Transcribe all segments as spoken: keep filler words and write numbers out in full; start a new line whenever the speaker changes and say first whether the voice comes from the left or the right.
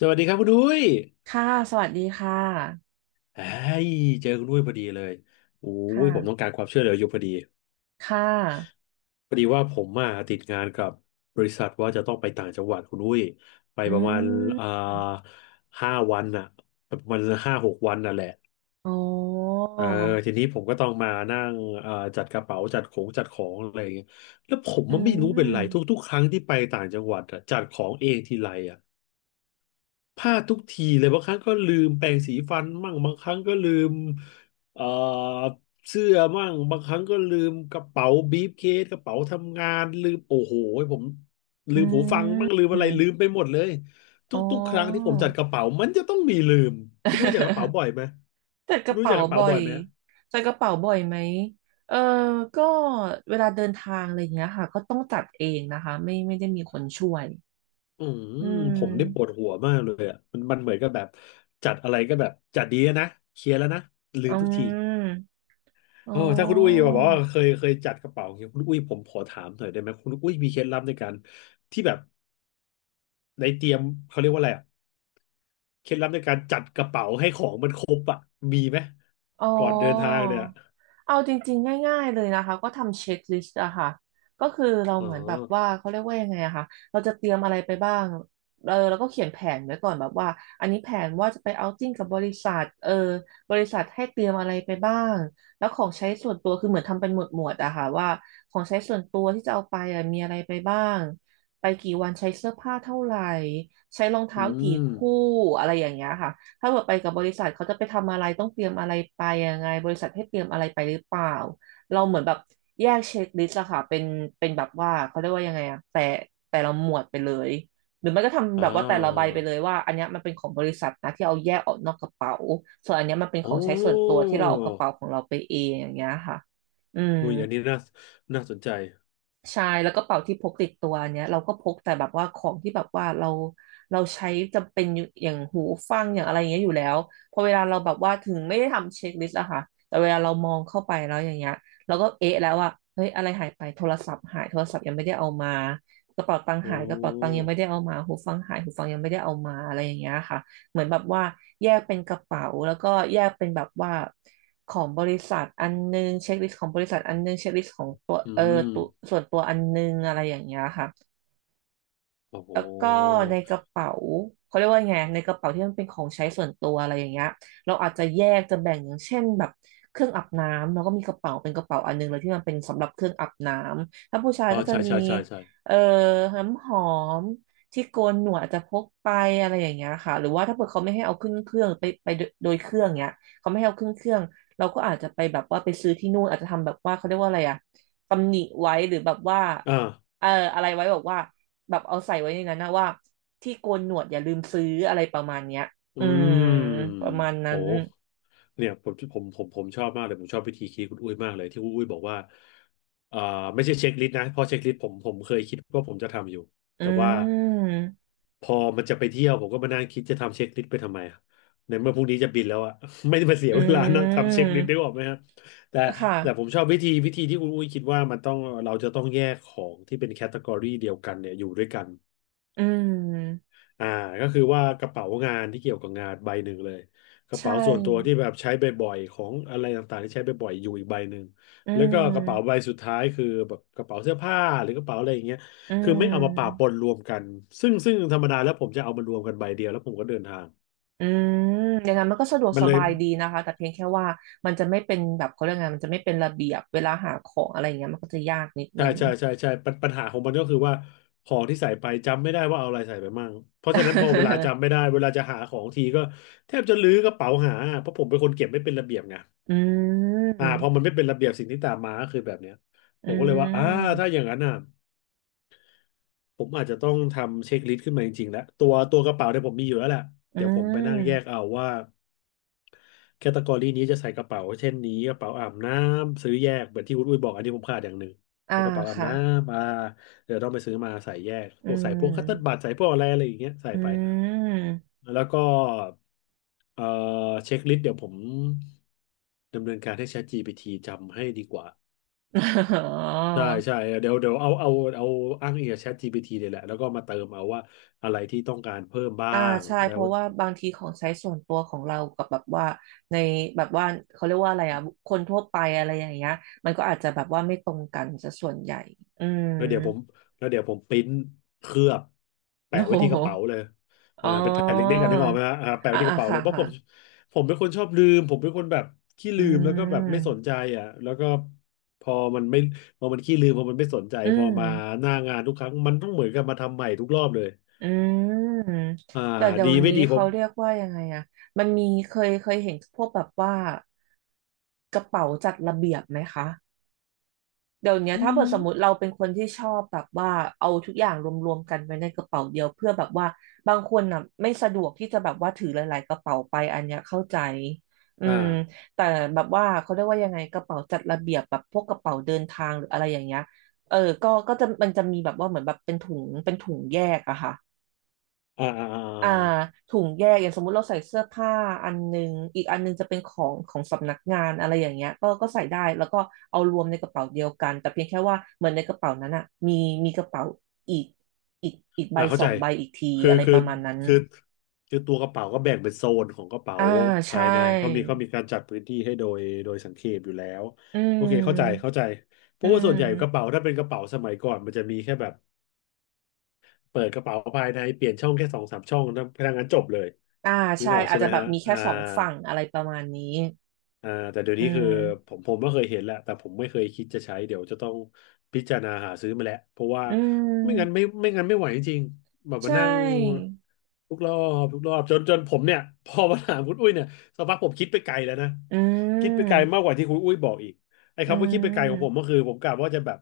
left: สวัสดีครับคุณดุ้ย
right: ค่ะ สวัสดีค่ะ
left: ไอ้ยเจอคุณดุ้ยพอดีเลยโอ้
right: ค
left: ยผมต้อง
right: ่ะ
left: การความช่วยเหลืออยู่พอดี
right: ค่ะ
left: พอดีว่าผมมาติดงานกับบริษัทว่าจะต้องไปต่างจังหวัดคุณดุ้ยไป
right: อื
left: ประมาณ
right: ม
left: อ่าห้าวันน่ะประมาณห้าหกวันน่ะแหละ
right: โอ้อ
left: เออทีนี้ผมก็ต้องมานั่งเอ่าจัดกระเป๋าจัดของจัดของอะไรอย่างเงี้ยแล้วผม
right: อื
left: มันไม่รู้เป็นไร
right: ม
left: ทุกๆครั้งที่ไปต่างจังหวัดอะจัดของเองทีไร พลาดทุกทีเลยบางครั้งก็ลืมแปรงสีฟันมั่งบางครั้งก็ลืมเอ่อเสื้อมั่งบางครั้งก็ลืมกระเป๋าบีฟเคสกระเป๋าทำงานลืมโอ้โหผม
right: อื
left: ลืมหูฟังมั่งลื
right: ม
left: มอะไรลืมไปหมดเลยท
right: อ๋อ
left: ุกๆครั้งที่ผมจัดกระเป๋ามันจะต้องมีลืมคุณรู้จักกระเป๋า บ่อยไหม
right: จัดก
left: คุณ
right: ระ
left: รู้จั
right: เป๋า
left: กกระเป๋า
right: บ่อ
left: บ่อ
right: ย
left: ยไหม
right: จัดกระเป๋าบ่อยไหมเออก็เวลาเดินทางอะไรอย่างเงี้ยค่ะก็ต้องจัดเองนะคะไม่ไม่ได้มีคนช่วย
left: อืม
right: อื
left: ผมได้ปวด
right: ม
left: หัวมากเลยอ่ะมันมันเหมือนกับแบบจัดอะไรก็แบบจัดดีอะนะเคลียร์แล้วนะลื
right: อื
left: มทุกที
right: มอ๋อ
left: เออถ้าคุณอุ้ยบอกว่าเคยเคยจัดกระเป๋าอย่างเงี้ยคุณอุ้ยผมขอถามหน่อยได้ไหมคุณอุ้ยมีเคล็ดลับในการที่แบบในเตรียมเขาเรียกว่าอะไรอะเคล็ดลับในการจัดกระเป๋าให้ของมันครบอ่ะมีไหม
right: อ๋อ
left: ก่อนเดินทางเนี่ย
right: เอาจริงๆ ง่ายๆเลยนะคะก็ทำเช็คลิสต์อะค่ะก็คือเรา
left: อ๋อ
right: เหมือนแบบว่าเขาเรียกว่ายังไงอะค่ะเราจะเตรียมอะไรไปบ้างเออเราก็เขียนแผนไว้ก่อนแบบว่าอันนี้แผนว่าจะไปเอาท์ติ้งกับบริษัทเออบริษัทให้เตรียมอะไรไปบ้างแล้วของใช้ส่วนตัวคือเหมือนทำเป็นหมวดหมวดอะค่ะว่าของใช้ส่วนตัวที่จะเอาไปอะมีอะไรไปบ้างไปกี่วันใช้เสื้อผ้าเท่าไหร่ใช้รอง
left: อื
right: เท้ากี่
left: ม
right: คู่อะไรอย่างเงี้ยค่ะ ถ้าเกิดไปกับบริษัทเขาจะไปทำอะไรต้องเตรียมอะไรไปยังไงบริษัทให้เตรียมอะไรไปหรือเปล่าเราเหมือนแบบแยกเช็คลิสต์อะค่ะเป็นเป็นแบบว่าเขาเรียกว่ายังไงอะแต่แต่ละหมวดไปเลยหรือไม่ก็ทำ
left: อ่
right: แบบว่าแต่ละใบ
left: า
right: ไปเลยว่าอันเนี้ยมันเป็นของบริษัทนะที่เอาแยกออกนอกกระเป๋าส่วนอันเนี้ยมันเป็นข
left: โอ
right: องใช้ส่วนตั
left: ้
right: วที่เราเอากระเป๋าของเราไปเองอย่างเงี้ยค่ะอืม
left: อุ้ยอันนี้น่าน่าสนใจ
right: ใช่แล้วก็เป๋าที่พกติดตัวเนี้ยเราก็พกแต่แบบว่าของที่แบบว่าเราเราใช้จำเป็นอยู่อย่างหูฟังอย่างอะไรอย่างเงี้ยอยู่แล้วพอเวลาเราแบบว่าถึงไม่ได้ทำเช็คลิสต์อะค่ะแต่เวลาเรามองเข้าไปแล้วอย่างเงี้ยเราก็เอ๊ะแล้วว่าเฮ้ยอะไรหายไปโทรศัพท์หายโทรศัพท์ยังไม่ได้เอามากระเป๋าตังค์หา
left: โอ้
right: ยกระเป๋าตังค์ยังไม่ได้เอามาหูฟังหายหูฟังยังไม่ได้เอามาอะไรอย่างเงี้ยค่ะเหมือนแบบว่าแยกเป็นกระเป๋าแล้วก็แยกเป็นแบบว่า ของบริษัทอันนึงเช็คลิสต์ของบริษัทอันนึงเช็คลิสต์ของตัว
left: อื
right: เออตัว
left: ม
right: ส่วนตัวอันนึงอะไรอย่างเงี้ยค่ะ
left: โอ้โห
right: แล้วก็ในกระเป๋าเขาเรียกว่าไงในกระเป๋าที่มันเป็นของใช้ส่วนตัวอะไรอย่างเงี้ยเราอาจจะแยกจะแบ่งอย่างเช่นแบบเครื่องอาบน้ำเราก็มีกระเป๋าเป็นกระเป๋าอันหนึงเลยที่มันเป็นสำหรับเครื่องอาบน้ำถ้าผู้ชาย
left: อ๋อ
right: ก็จะ
left: ใช่
right: มี
left: ใช่ใช่ใช่
right: เอ่อน้ำหอมที่โกนหนวดอาจจะพกไปอะไรอย่างเงี้ยค่ะหรือว่าถ้าเกิดเขาไม่ให้เอาขึ้นเครื่องไปไปโดยเครื่องเงี้ยเขาไม่ให้เอาขึ้นเครื่องเราก็อาจจะไปแบบว่าไปซื้อที่นู่นอาจจะทำแบบว่าเขาเรียกว่าอะไรอะตำหนิไว้หรือแบบว่า
left: อ่า
right: เอออะไรไว้บอกว่าแบบเอาใส่ไว้ในนั้นนะว่าที่โกนหนวดอย่าลืมซื้ออะไรประมาณเนี้ย
left: อื
right: อืม
left: ม
right: ประมาณ
left: โห
right: นั้น
left: เนี่ยผมผมผมผมชอบมากเลยผมชอบวิธีคิดคุณอุ้ยมากเลยที่คุณอุ้ยบอกว่าอ่าไม่ใช่เช็คลิสต์นะเพราะเช็คลิสต์ผมผมเคยคิดว่าผมจะทำอยู่
right: อื
left: แต่ว่า
right: ม
left: พอมันจะไปเที่ยวผมก็มานั่งคิดจะทำเช็คลิสต์ไปทำไมอะในเมื่อพรุ่งนี้จะบินแล้วอะ ไม่ได้มาเสีย
right: อื
left: เวลานะ ทำเช็คลิส
right: ม
left: ต์ได้ออกไหมครับแต่
right: ค่ะ
left: แต่ผมชอบวิธีวิธีที่คุณอุ้ยคิดว่ามันต้องเราจะต้องแยกของที่เป็นแคตตากรีเดียวกันเนี่ยอยู่ด้วยกัน
right: อืม
left: อ่าก็คือว่ากระเป๋างานที่เกี่ยวกับงานใบหนึ่งเลยกระ
right: ใช
left: เป๋าส่วนตัวที่
right: ่
left: แบบใช้บ่อยๆของอะไรต่างๆที่ใช้บ่อยๆอยู่อีกใบหนึ่ง
right: อื
left: แล้วก็กระเป๋าใบ
right: ม
left: สุดท้ายคือแบบกระเป๋าเสื้อผ้าหรือกระเป๋าอะไรอย่างเงี้ย
right: อื
left: คือไม่เอามาปะป
right: ม
left: นรวมกันซึ่งซึ่งธรรมดาแล้วผมจะเอามารวมกันใบเดียวแล้วผมก็เดินทาง
right: อืมอย่างนั้นมันก็สะดวก
left: มัน
right: ส
left: เลย
right: บายดีนะคะแต่เพียงแค่ว่ามันจะไม่เป็นแบบเขาเรียกไงมันจะไม่เป็นระเบียบเวลาหาของอะไรอย่างเงี้ยมันก็จะยากนิด
left: ใช่
right: นึง
left: ใช่ใช่ใช่ปัญปัญหาของมันก็คือว่าของที่ใส่ไปจำไม่ได้ว่าเอาอะไรใส่ไปมั่งเพราะฉะนั้นพอเวลา จำไม่ได้เวลาจะหาของทีก็แทบจะลื้อกระเป๋าหาเพราะผมเป็นคนเก็บไม่เป็นระเบียบไง
right: อื
left: อ่าพอมัน
right: ม
left: ไม่เป็นระเบียบสิ่งที่ตามมาก็คือแบบเนี้ยผ
right: อื
left: มก็เลยว่าอ่า
right: ม
left: ถ้าอย่างนั้นอ่ะผมอาจจะต้องทำเช็คลิสต์ขึ้นมาจริงๆแล้วตัวตัวกระเป๋าเนี่ยผมมีอยู่แล้วแหละ
right: อื
left: เดี๋ยวผมไปนั่งแยก
right: ม
left: เอาว่าแคตตากรีนี้จะใส่กระเป๋าเช่นนี้กระเป๋าอาบน้ำซื้อแยกเหมือนที่วุณุ้ยบอกอันนี้ผมขาดอย่างหนึ่ง
right: อ่า
left: ตัวกระเป๋าอาบ
right: ค่ะ
left: น้ำอ่าเดี๋ยวต้องไปซื้อมาใส่แยก
right: อื
left: พวกใส่พวกคัตเติ้ลบั
right: ม
left: ตใส่พวกอะไรอะไรอย่างเงี้ยใส่
right: อื
left: ไป
right: ม
left: แล้วก็เอ่อเช็คลิสต์เดี๋ยวผมดำเนินการให้ ChatGPT จำให้ดีกว่า
right: อ๋
left: ใช่
right: อ
left: ใช่เดี๋ยวเดี๋ยวเอาเอาเอาอ้างอิงกับ ChatGPT เลยแหละแล้วก็มาเติมเอาว่าอะไรที่ต้องการเพิ่มบ้า
right: อ่า
left: ง
right: ใช่
left: แล้
right: เพ
left: ว
right: ราะว่าบางทีของใช้ส่วนตัวของเรากับแบบว่าในแบบว่าเขาเรียกว่าอะไรอ่ะคนทั่วไปอะไรอย่างเงี้ยมันก็อาจจะแบบว่าไม่ตรงกันซะส่วนใหญ่อืม
left: แล้วเดี๋ยวผมแล้วเดี๋ยวผมปริ้นเคลือบ
right: โอ้
left: แปะ
right: โ
left: ไว้ที่ก
right: ห
left: ระเป๋าเลย
right: อ๋
left: อ่า
right: อ
left: เป็นแผ่นเล็กๆกันนึกออกไหมฮะอ่าแปะไว้
right: อ่า
left: ที่ก
right: อ่า
left: ระเป๋าเล
right: ค่ะ
left: ยเพราะ
right: ค่ะ
left: ผมผมเป็นคนชอบลืมผมเป็นคนแบบขี้
right: อื
left: ลืมแล้วก็แบบไม่สนใจ
right: ม
left: อ่ะแล้วก็พอมันไม่พอมันขี้ลืมพอมันไม่สนใจ
right: อื
left: พอมา
right: ม
left: หน้างานทุกครั้งมันต้องเหมือนกับมาทำใหม่ทุกรอบเลย
right: อืม
left: อ่า
right: แต่เดี๋ย
left: ดี
right: ว
left: ไม่
right: นี้
left: ดีผ
right: เขา
left: ม
right: เรียกว่ายังไงอะมันมีเคยเคยเห็นพวกแบบว่ากระเป๋าจัดระเบียบไหมคะเดี๋ยวเนี้ย
left: อื
right: ถ้า
left: ม
right: เกิดสมมติเราเป็นคนที่ชอบแบบว่าเอาทุกอย่างรวมๆกันไว้ในกระเป๋าเดียวเพื่อแบบว่าบางคนน่ะไม่สะดวกที่จะแบบว่าถือหลายๆกระเป๋าไปอันเนี้ยเข้าใจอื
left: อ่า
right: มแต่แบบว่าเขาเรียกว่ายังไงกระเป๋าจัดระเบียบแบบพวกกระเป๋าเดินทางหรืออะไรอย่างเงี้ยเออก็ก็จะมันจะมีแบบว่าเหมือนแบบเป็นถุงเป็นถุงแยกอะค่ะ
left: อ่าอ่าอ่า
right: อ่าถุงแยกอย่างสมมุติเราใส่เสื้อผ้าอันหนึงอีกอันหนึงจะเป็นของของสำนักงานอะไรอย่างเงี้ยก็ก็ใส่ได้แล้วก็เอารวมในกระเป๋าเดียวกันแต่เพียงแค่ว่าเหมือนในกระเป๋านั้นอ่ะมีมีกระเป๋าอีกอีกอีกใบ
left: อ่าเข้า
right: สอ
left: ใจ
right: งใบอีกที
left: คือ
right: อะไร
left: คื
right: ป
left: อ
right: ระมาณนั้น
left: คือคือตัวกระเป๋าก็แบ่งเป็นโซนของกระเป๋า
right: อ่า
left: ภา
right: ใช่
left: ยในเขามีเขามีการจัดพื้นที่ให้โดยโดยสังเขปอยู่แล้ว
right: อื
left: โอเคเข้าใจ
right: ม
left: เข้าใจเพ
right: อื
left: ราะว่าส่วนใหญ่กระเป๋า
right: ม
left: ถ้าเป็นกระเป๋าสมัยก่อนมันจะมีแค่แบบเปิดกระเป๋าภายในเปลี่ยนช่องแค่สองสามช่องนะพนักงานจบเลย
right: อ่า
left: นึก
right: ใช่
left: ออก
right: อา
left: ใช่
right: จ
left: ไห
right: จะ
left: ม
right: แบบ
left: ฮะ
right: มีแค่
left: อ่า
right: สองฝั่งอะไรประมาณนี้
left: อ่าแต่เดี๋ยว
right: อื
left: นี้คือผ
right: ม
left: มผมก็เคยเห็นแหละแต่ผมไม่เคยคิดจะใช้เดี๋ยวจะต้องพิจารณาหาซื้อมาแหละเพราะว่า
right: อื
left: ไม่งั้นไม่
right: ม
left: ไม่งั้นไม่ไหวจริงๆแบบ
right: ใช
left: มานั่ง
right: ่
left: ทุกรอบทุกรอบจนจนผมเนี่ย พอมาถามคุณอุ้ยเนี่ยสักพักผมคิดไปไกลแล้วนะ
right: อื
left: คิดไปไกล
right: ม
left: มากกว่าที่คุณอุ้ยบอกอีกไอ้
right: อื
left: คำว่าคิดไปไกลของผมก็
right: ม
left: คือผมกะว่าจะแบบ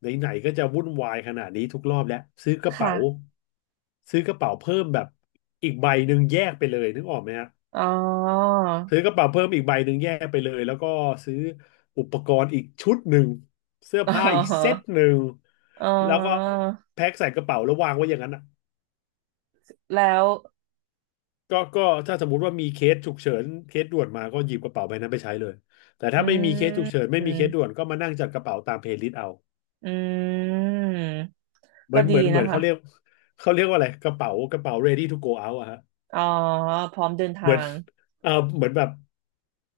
left: ไหนๆก็จะวุ่นวายขนาดนี้ทุกรอบแล้วซื้อกระเป๋า
right: ค่ะ
left: ซื้อกระเป๋าเพิ่มแบบอีกใบหนึ่งแยกไปเลยนึกออกไหมฮะ
right: อ๋อ
left: ซื้อกระเป๋าเพิ่มอีกใบหนึ่งแยกไปเลยแล้วก็ซื้ออุปกรณ์อีกชุดหนึ่งเสื้อ
right: อ๋
left: ผ้าอีกเซต
right: อ
left: หนึ่ง
right: อ๋อ
left: แล้วก็แพ็คใส่กระเป๋าแล้ววางไว้อย่างนั้นอ่ะ
right: แล้ว
left: ก็ก็ถ้าสมมุติว่ามีเคสฉุกเฉินเคสด่วนมาก็หยิบกระเป๋าใบนั้นไปใช้เลยแต่
right: อื
left: ถ้าไม่มีเคสฉุกเฉินไม่มีเคสด่
right: ม
left: วนก็มานั่งจัดกระเป๋าตามเพลย์ลิสต์เอา
right: อืม
left: เหมื
right: ก็
left: อน
right: ดี
left: เหมือนเหมือ
right: นะ
left: น
right: คะ
left: เขาเรียกเขาเรียกว่าอะไรกระเป๋ากระเป๋า ready to go out อะฮะ
right: อ๋อ พร้อมเดิน
left: เหมือ
right: ทา
left: น
right: ง
left: เออเหมือนแบบ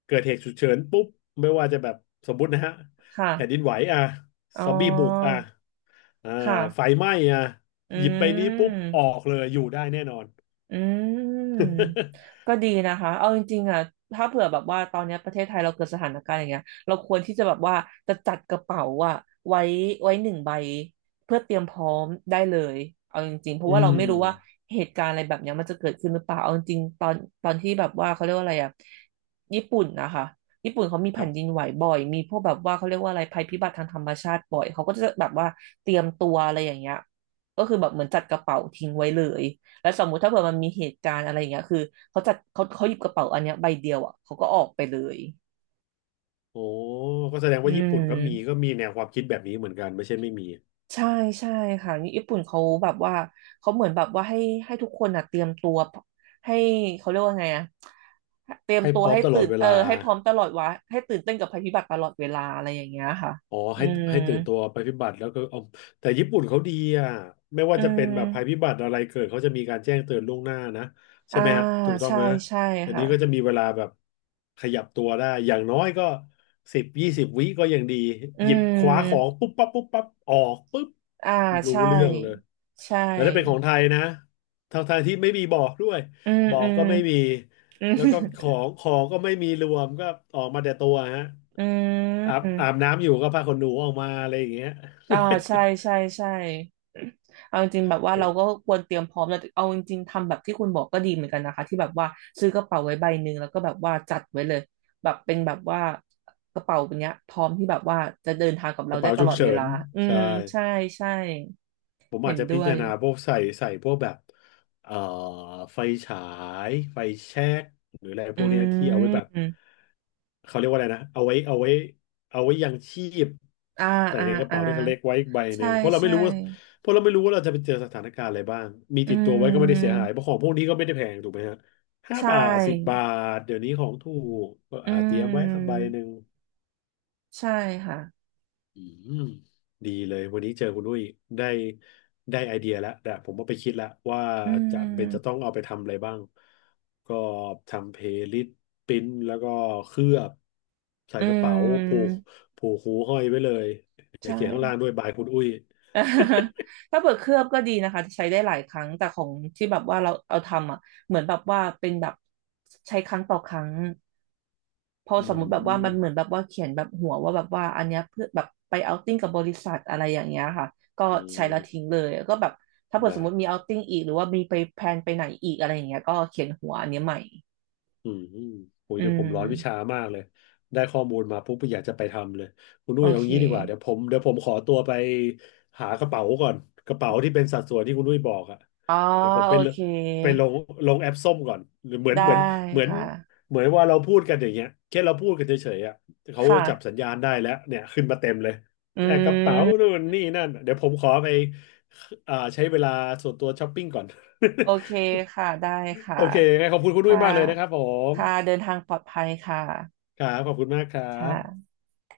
left: เกิดเหตุฉุกเฉินปุ๊บไม่ว่าจะแบบสมมุตินะฮะ
right: ค่ะ
left: แผ่นดินไหวอ่ะ
right: อ๋อ
left: ซอมบี้บุกอ่ะ อ่า
right: ค่ะ
left: ไฟไหม้อ่ะ
right: อื
left: หยิบไปนี้ปุ๊บออ
right: ม
left: กเลยอยู่ได้แน่นอน
right: อืมก็ดีนะคะเอาจริงๆอ่ะถ้าเผื่อแบบว่าตอนเนี้ยประเทศไทยเราเกิดสถานการณ์อย่างเงี้ยเราควรที่จะแบบว่าจะจัดกระเป๋าอ่ะไว้ไว้หนึ่งใบเพื่อเตรียมพร้อมได้เลยเอาจริงๆเพ ราะ
left: อื
right: ว่าเรา
left: ม
right: ไม่รู้ว่าเหตุการณ์อะไรแบบเนี้ยมันจะเกิดขึ้นหรือเปล่าเอาจริงๆตอนตอนที่แบบว่าเขาเรียกว่าอะไรอ่ะญี่ปุ่นนะคะญี่ปุ่นเขามี
left: ค
right: แผ่
left: รั
right: นดิน
left: บ
right: ไหวบ่อยมีพวกแบบว่าเขาเรียกว่าอะไรภัยพิบัติทางธรรมชาติบ่อยเขาก็จะแบบว่าเตรียมตัวอะไรอย่างเงี้ยก็คือแบบเหมือนจัดกระเป๋าทิ้งไว้เลย แล้วสมมุติถ้าเผื่อมันมีเหตุการณ์อะไรอย่างเงี้ยคือเขาจัดเขาเขาหยิบกระเป๋าอันเนี้ยใบเดียวอ่ะเขาก็ออกไปเลย
left: โอ้ก็แสดง
right: อื
left: ว่าญี่ปุ่นก็มีก็
right: ม
left: มีแนวความคิดแบบนี้เหมือนกันไม่ใช่ไม่มี
right: ใช่ใช่ค่ะญี่ปุ่นเขาแบบว่าเขาเหมือนแบบว่าให้ให้ทุกคนอ่ะเตรียมตัวให้เขาเรียกว่าไงอ่ะเตรียม
left: ให้
right: ตั
left: พ
right: ว
left: ร้อม
right: ให้
left: ตล
right: ตื่
left: อด
right: น
left: เว
right: เออ
left: ลา
right: ให้พร้อมตลอดวะให้ตื่นเต้นกับภัยพิบัติตลอดเวลาอะไรอย่างเงี้ยค่ะ
left: อ๋อ
right: อื
left: ให้
right: ม
left: ให้ตื่นตัวภัยพิบัติแล้วก็เอาแต่ญี่ปุ่นเขาดีอ่ะไม่ว่า
right: อื
left: จะเป็น
right: ม
left: แบบภัยพิบัติอะไรเกิดเขาจะมีการแจ้งเตือนล่วงหน้านะใช่
right: อ่า
left: ไหมฮะถูกต้อง
right: ใช่
left: ไหม
right: ใช่
left: เดี๋ยว
right: ค่ะ
left: นี้ก็จะมีเวลาแบบขยับตัวได้อย่างน้อยก็สิบยี่สิบวิก็ยังดี
right: อื
left: หยิบคว้าของ
right: ม
left: ปุ๊บปั๊บปุ๊บปั๊บออกปุ๊บ
right: อ่า
left: รู้
right: ใช่
left: เรื่องเลย
right: ใช่
left: แล้วถ้าเป็นของไทยนะ ทางไทยที่ไม่มีบอกด้วย
right: อืม
left: บอ
right: อื
left: ก
right: ม
left: ก็ไม่มี
right: อื
left: แล้วก็ข
right: ม
left: องของก็ไม่มีรวมก็ออกมาแต่ตัวฮะ
right: อื
left: อาบ
right: ม
left: อาบน้ำอยู่ก็ผ้าขนหนูออกมาอะไรอย่างเงี้ย
right: อ่าใช่ใช่ใช่เอาจริงๆแบบว่าเรา ก็ควรเตรียมพร้อมแล้วเอาจริงๆทำแบบที่คุณบอกก็ดีเหมือนกันนะคะที่แบบว่าซื้อกระเป๋าไว้ใบหนึ่งแล้วก็แบบว่าจัดไว้เลยแบบเป็นแบบว่ากระเป๋าแบบเนี้ยพร้อมที่แบบว่าจะเดินทางกับ
left: ก
right: เรา
left: ระ
right: ได้
left: เป๋า
right: ต
left: ฉุ
right: ล
left: ก
right: อดเว
left: เฉิ
right: ลา
left: น
right: อืม
left: ใช่
right: ใช่ใช่
left: ผม
right: เห็
left: อาจ
right: น
left: จะพิ
right: ด้ว
left: จา
right: ย
left: รณาพวกใส่ใส่พวกแบบเอ่อไฟฉายไฟแช็กหรืออะไรพ
right: อื
left: วกเนี้ยที่เอาไว้แบบ
right: ม
left: เขาเรียกว่าอะไรนะเอาไว้เอาไว้เอาไว้ยังชีพ
right: อ่า
left: ใส่
right: อ่า
left: ในกระ
right: อ่า
left: เป๋าที่เขาเล็กไว้อีกใบห
right: ใช่
left: นึ่งเพราะเราไม่
right: ใช่
left: รู้ว่าเพราะเราไม่รู้ว่าเราจะไปเจอสถานการณ์อะไรบ้างมี
right: อื
left: ติดตัวไว้ก็ไม่ได้เสียหา
right: ม
left: ยเพราะของพวกนี้ก็ไม่ได้แพงถูกไหมฮะห้า
right: ใช
left: บาทสิบบา
right: ่
left: ทเดี๋ยวนี้ของถูกก็
right: อื
left: อาเตรียมไว้สักใบ
right: ม
left: หนึ่ง
right: ใช่ค่ะ
left: อืมดีเลยวันนี้เจอคุณอุ้ยได้ได้ไอเดียแล้วแต่ผมก็ไปคิดแล้วว่า
right: อื
left: จะเป็นจะต้อ
right: ม
left: งเอาไปทำอะไรบ้างก็ทำเพลย์ลิสต์ปริ้นแล้วก็เคลือบใส่
right: อื
left: กระเป๋าผูก
right: ม
left: ผูกหูห้อยไว้เลยเดี๋ยว
right: ใช่
left: เขียนข้างล่างด้วยบายคุณอุ้ย
right: ถ้าเปิดเคลือบก็ดีนะคะใช้ได้หลายครั้งแต่ของที่แบบว่าเราเอาทำอ่ะเหมือนแบบว่าเป็นแบบใช้ครั้งต่อครั้งพอ
left: อื
right: สมมุติแบบว่า
left: ม
right: มันเหมือนแบบว่าเขียนแบบหัวว่าแบบว่าอันเนี้ยเพื่อแบบไปเอาติ้งกับบริษัทอะไรอย่างเงี้ยค่ะก็
left: อื
right: ใช้
left: ม
right: แล้วทิ้งเลยก็แบบถ้าเปิดส
left: ได้
right: มมติมีเอาติ้งอีกหรือว่ามีไปแพลนไปไหนอีกอะไรอย่างเงี้ยก็เขียนหัวอันเนี้ยใหม่
left: อืมโอ้ย
right: อื
left: เดี๋ยวผมร้อนวิชา
right: ม
left: มากเลยได้ข้อมูลมาปุ๊บอยากจะไปทำเลยคุณ
right: โอ
left: นุ้ยเอา
right: เค
left: งี้ดีกว่าเดี๋ยวผมเดี๋ยวผมขอตัวไปหากระเป๋าก่อนกระเป๋าที่เป็นสัดส่วนที่คุณนุ้ยบอกอะ
right: อ๋อ
left: เดี๋ยวผมไป
right: โอ
left: เล
right: เค
left: ไปลงลงแอปส้มก่อนหรือเหมือน
right: ได้
left: เหมือนเหมือน
right: ค่ะ
left: เหมือนว่าเราพูดกันอย่างเงี้ยแค่เราพูดกันเฉยๆอะเขา
right: ค่ะ
left: จับสัญญาณได้แล้วเนี่ยขึ้นมาเต็มเลย
right: อื
left: แอบกระเป๋า
right: ม
left: นู่นนี่นั่นเดี๋ยวผมขอไปอ่าใช้เวลาส่วนตัวช้อปปิ้งก่อน
right: โอเค ค่ะได้ค่ะ
left: โอเคงั้นขอบคุณคุณนุ้
right: ค่ะ
left: ยมากเลยนะครับผ
right: ค่ะ
left: ม
right: เดินทางปลอดภัยค่ะ
left: ครับขอบคุณมากครั
right: ค่ะ
left: บ